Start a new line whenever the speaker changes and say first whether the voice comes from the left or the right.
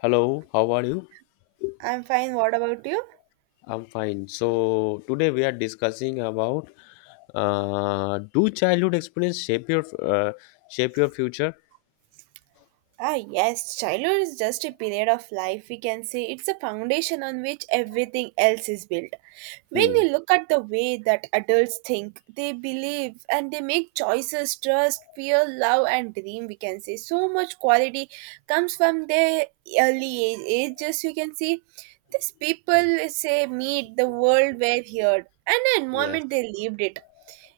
left: Hello, how are you?
right: I'm fine. What about you?
left: I'm fine. So today we are discussing about do childhood experience shape your uh, future?
right: Ah, yes, childhood is just a period of life. We can say it's a foundation on which everything else is built. When
left: Hmm.
right: you look at the way that adults think, they believe, and they make choices, trust, fear, love, and dream, we can say so much quality comes from their early age, ages. We can see these people say meet the world where heard and the environment
left: Yes.
right: they lived it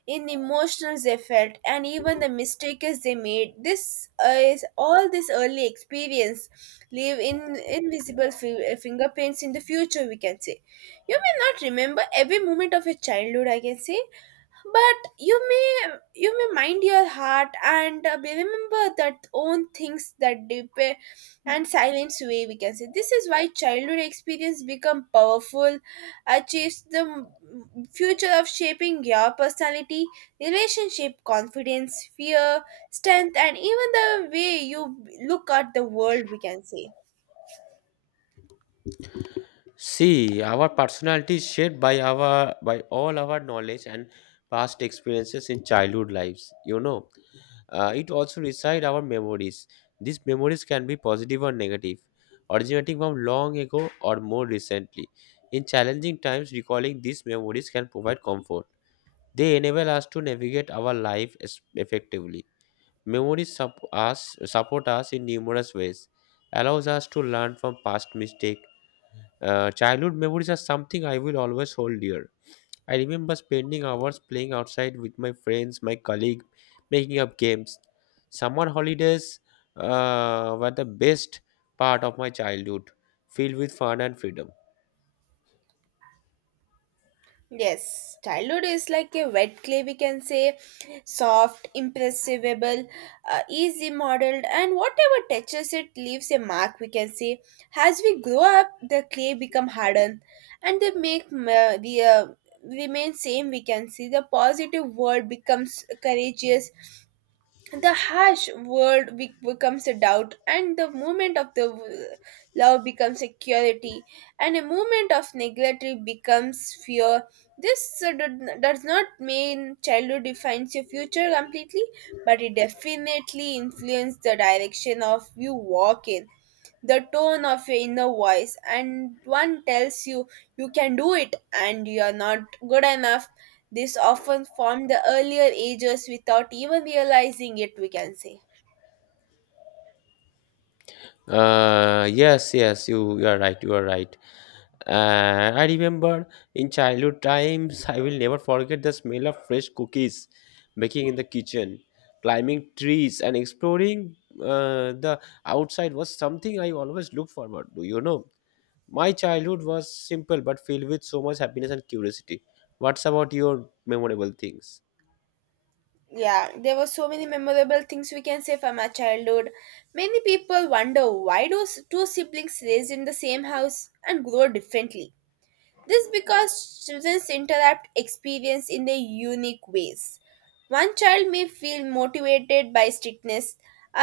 right: in the emotions they felt and even the mistakes they made this is all this early experience leave in invisible fingerprints in the future, we can say. You may not remember every moment of your childhood, I can say, but you may mind your heart and remember that own things that deep and silence way, we can say. This is why childhood experience become powerful achieves the future of shaping your personality, relationship, confidence, fear, strength, and even the way you look at the world, we can say.
left: See, our personality is shaped by our by all our knowledge and past experiences in childhood lives. You know, it also resides our memories. These memories can be positive or negative, originating from long ago or more recently. In challenging times, recalling these memories can provide comfort. They enable us to navigate our effectively. Memories support us in numerous ways, allows us to learn from past mistakes. Childhood memories are something I will always hold dear. I remember spending hours playing outside with my friends, my colleague, making up games. Summer holidays were the best part of my childhood, filled with fun and freedom.
right: Yes, childhood is like a wet clay, we can say, soft, imperceptible, easy modeled, and whatever touches it leaves a mark, we can say. As we grow up, the clay become hardened, and they make ma- the remain same, we can see. The positive word becomes courageous, the harsh world becomes a doubt, and the moment of the love becomes security, and a moment of neglect becomes fear. This does not mean childhood defines your future completely, but it definitely influences the direction of you walk in, the tone of your inner voice, and one tells you you can do it and you are not good enough. This often formed the earlier ages without even realizing it, we can say.
left: Yes, yes, you are right, you are right. I remember in childhood times, I will never forget the smell of fresh cookies baking in the kitchen, climbing trees, and exploring the outside was something I always look forward to, you know. My childhood was simple but filled with so much happiness and curiosity. What's about your memorable things?
right: Yeah, there were so many memorable things, we can say, from our childhood. Many people wonder why do two siblings raised in the same house and grow differently. This because children interrupt experience in their unique ways. One child may feel motivated by strictness,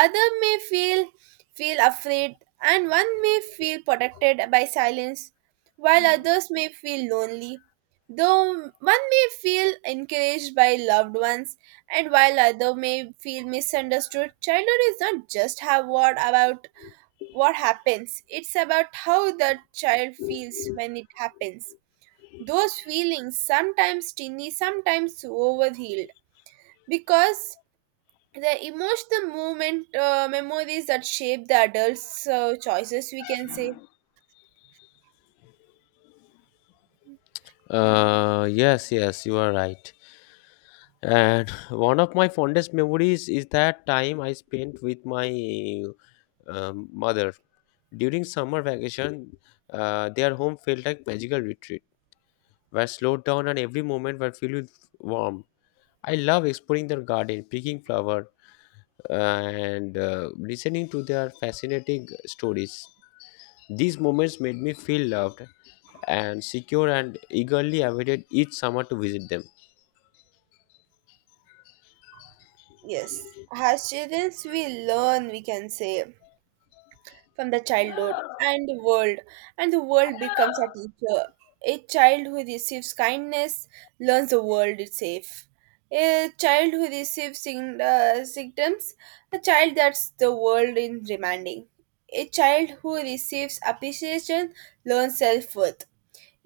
right: other may feel feel afraid, and one may feel protected by silence, while others may feel lonely. Though one may feel encouraged by loved ones, and while other may feel misunderstood, childhood is not just how what about what happens. It's about how the child feels when it happens. Those feelings, sometimes teeny, sometimes overhealed, because the emotional movement memories that shape the adults' choices, we can say.
left: Yes, yes, you are right. And one of my fondest memories is that time I spent with my mother. During summer vacation, their home felt like magical retreat, where slowed down and every moment were filled with warmth. I love exploring their garden, picking flower, and listening to their fascinating stories. These moments made me feel loved and secure, and eagerly awaited each summer to visit them.
right: Yes. As students, we learn, we can say, from the childhood and the world, and the world becomes a teacher. A child who receives kindness learns the world is safe. A child who receives symptoms, a child that's the world in remanding, a child who receives appreciation learns self-worth,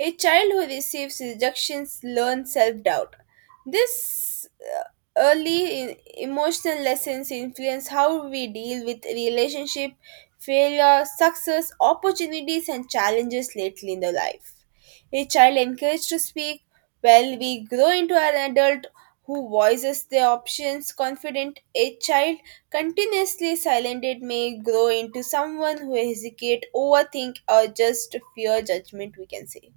right: a child who receives rejections learns self doubt. This uh, early emotional lessons influence how we deal with relationship, failure, success, opportunities, and challenges lately in the life. A child encouraged to speak, while we grow into an adult who voices their options confident. A child continuously silenced may grow into someone who hesitate, overthink, or just fear judgment, we can say.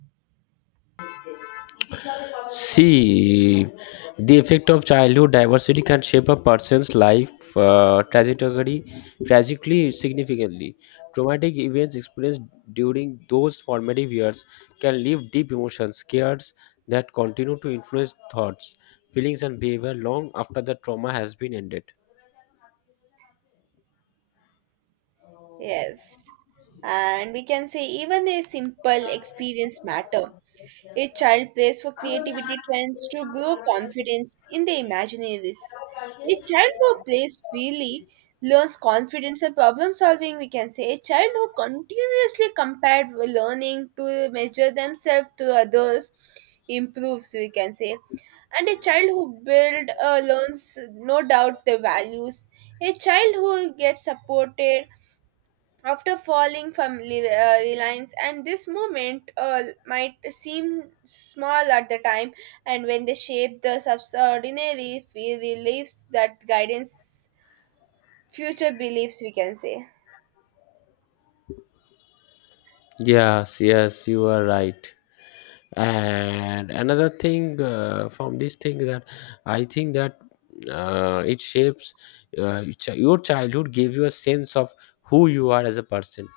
left: See, the effect of childhood diversity can shape a person's life trajectory tragically significantly. Traumatic events experienced during those formative years can leave deep emotions, scares that continue to influence thoughts, feelings, and behavior long after the trauma has been ended.
right: Yes. And we can say even a simple experience matter. A child plays for creativity trends to grow confidence in their imaginaries. A child who plays freely learns confidence and problem solving, we can say. A child who continuously compared learning to measure themselves to others improves, we can say. And a child who build learns no doubt the values. A child who gets supported after falling from reliance, and this movement might seem small at the time, and when they shape the subordinary beliefs that guidance future beliefs, we can say.
left: Yes, yes, you are right. And another thing from this thing that I think that it shapes your chi- your childhood gave you a sense of who you are as a person.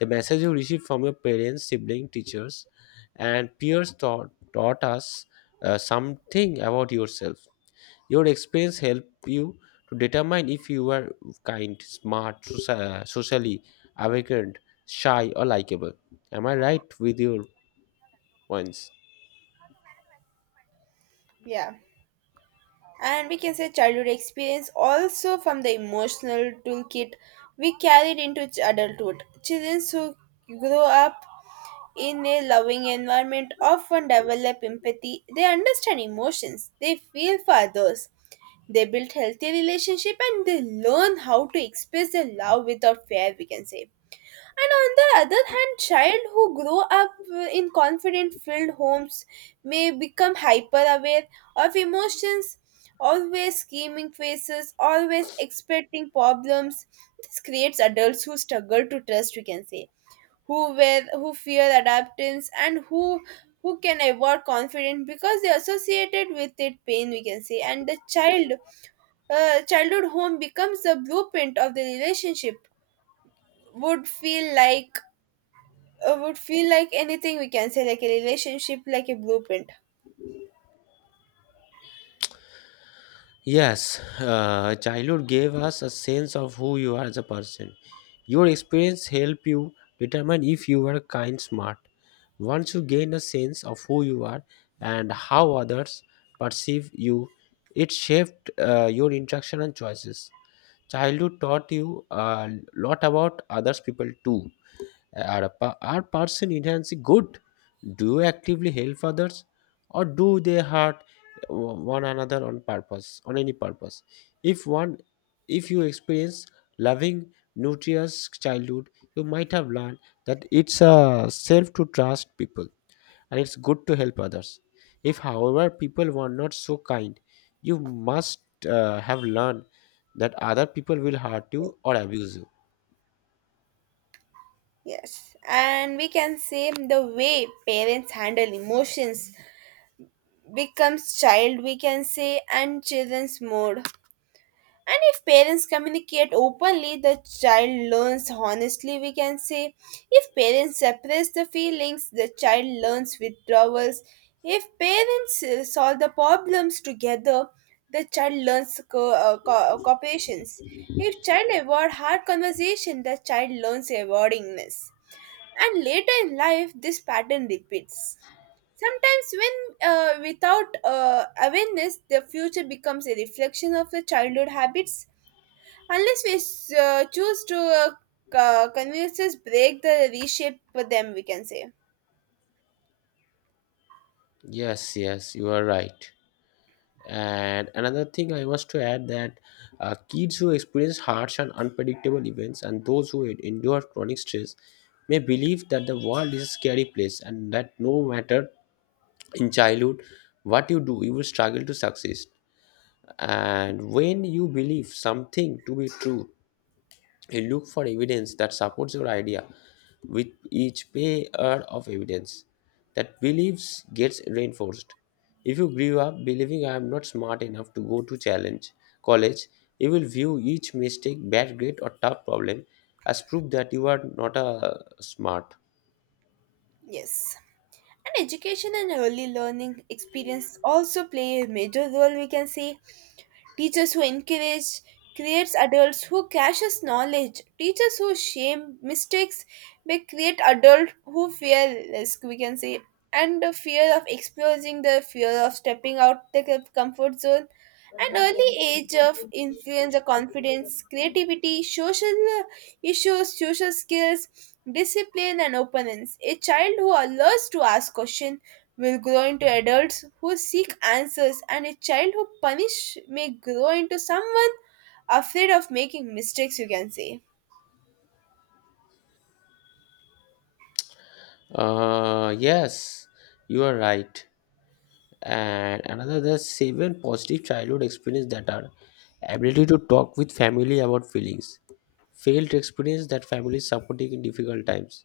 left: The message you received from your parents, siblings, teachers and peers taught us something about yourself. Your experience help you to determine if you are kind, smart, socially awakened, shy or likable. Am I right with your points?
right: Yeah, and we can say childhood experience also from the emotional toolkit we carried into adulthood. Children who grow up in a loving environment often develop empathy. They understand emotions, they feel for others. They build healthy relationship and they learn how to express their love without fear, we can say. And on the other hand, child who grow up in confident filled homes may become hyper aware of emotions, always scheming faces, always expecting problems. This creates adults who struggle to trust, we can say, who were who fear adaptance, and who can avoid confidence because they associated with it pain, we can say. And the child childhood home becomes the blueprint of the relationship would feel like, would feel like anything, we can say, like a relationship like a blueprint.
left: Yes, childhood gave us a sense of who you are as a person. Your experience help you determine if you are kind, smart. Once you gain a sense of who you are and how others perceive you, it shaped your interaction and choices. Childhood taught you a lot about others people too. Are person enhancing good? Do you actively help others or do they hurt one another on purpose, on any purpose? If one, if you experience loving, nutritious childhood, you might have learned that it's a self to trust people and it's good to help others. If, however, people were not so kind, you must have learned that other people will hurt you or abuse you.
right: Yes, and we can say the way parents handle emotions becomes child, we can say, and children's mode. And if parents communicate openly, the child learns honestly, we can say. If parents suppress the feelings, the child learns withdrawals. If parents solve the problems together, the child learns cooperation. If child avoid hard conversation, the child learns avoidingness. And later in life, this pattern repeats. Sometimes, when without awareness, the future becomes a reflection of the childhood habits. Unless we choose to convinces break the reshape them, we can say.
left: Yes, yes, you are right. And another thing I was to add that kids who experience harsh and unpredictable events and those who endure chronic stress may believe that the world is a scary place, and that no matter in childhood what you do you will struggle to succeed. And when you believe something to be true, you look for evidence that supports your idea. With each pair of evidence, that beliefs gets reinforced. If you grew up believing I am not smart enough to go to challenge college, you will view each mistake, bad grade, or tough problem as proof that you are not a smart.
right: Yes. And education and early learning experience also play a major role, we can say. Teachers who encourage creates adults who caches knowledge. Teachers who shame mistakes may create adults who fear risk, we can say, and the fear of exposing, the fear of stepping out the comfort zone an early age of influence the confidence, creativity, social issues, social skills, discipline, and openness. A child who learns to ask questions will grow into adults who seek answers, and a child who punish may grow into someone afraid of making mistakes, you can say.
left: Yes, you are right. And another, the seven positive childhood experience that are: ability to talk with family about feelings, failed experience that family is supporting in difficult times,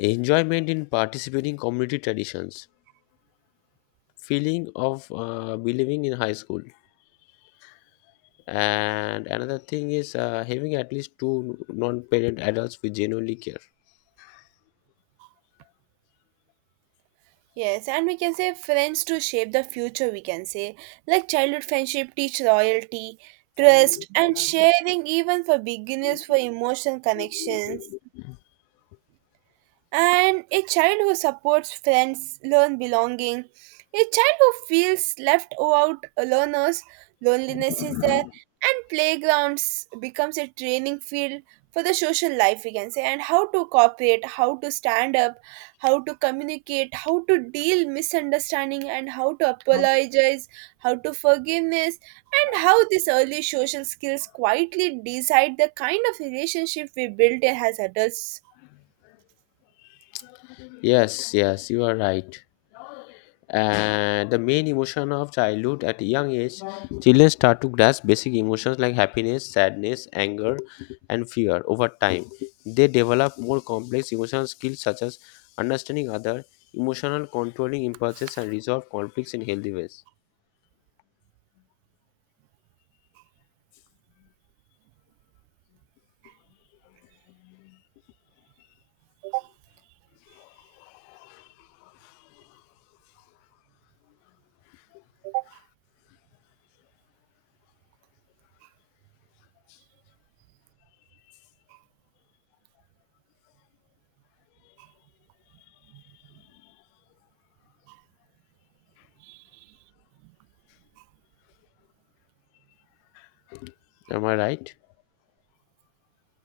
left: enjoyment in participating community traditions, feeling of believing in high school, and another thing is having at least two non-parent adults who genuinely care.
right: Yes, and we can say friends to shape the future, we can say. Like childhood friendship teach loyalty, trust, and sharing, even for beginners, for emotional connections. And a child who supports friends learn belonging. A child who feels left out learners, loneliness is there, and playgrounds becomes a training field for the social life, we can say, and how to cooperate, how to stand up, how to communicate, how to deal misunderstanding, and how to apologize, how to forgiveness, and how these early social skills quietly decide the kind of relationship we build as adults.
left: Yes, yes, you are right. And the main emotion of childhood at a young age, children start to grasp basic emotions like happiness, sadness, anger and fear. Over time they develop more complex emotional skills such as understanding other, emotional controlling impulses and resolve conflicts in healthy ways. Am I right?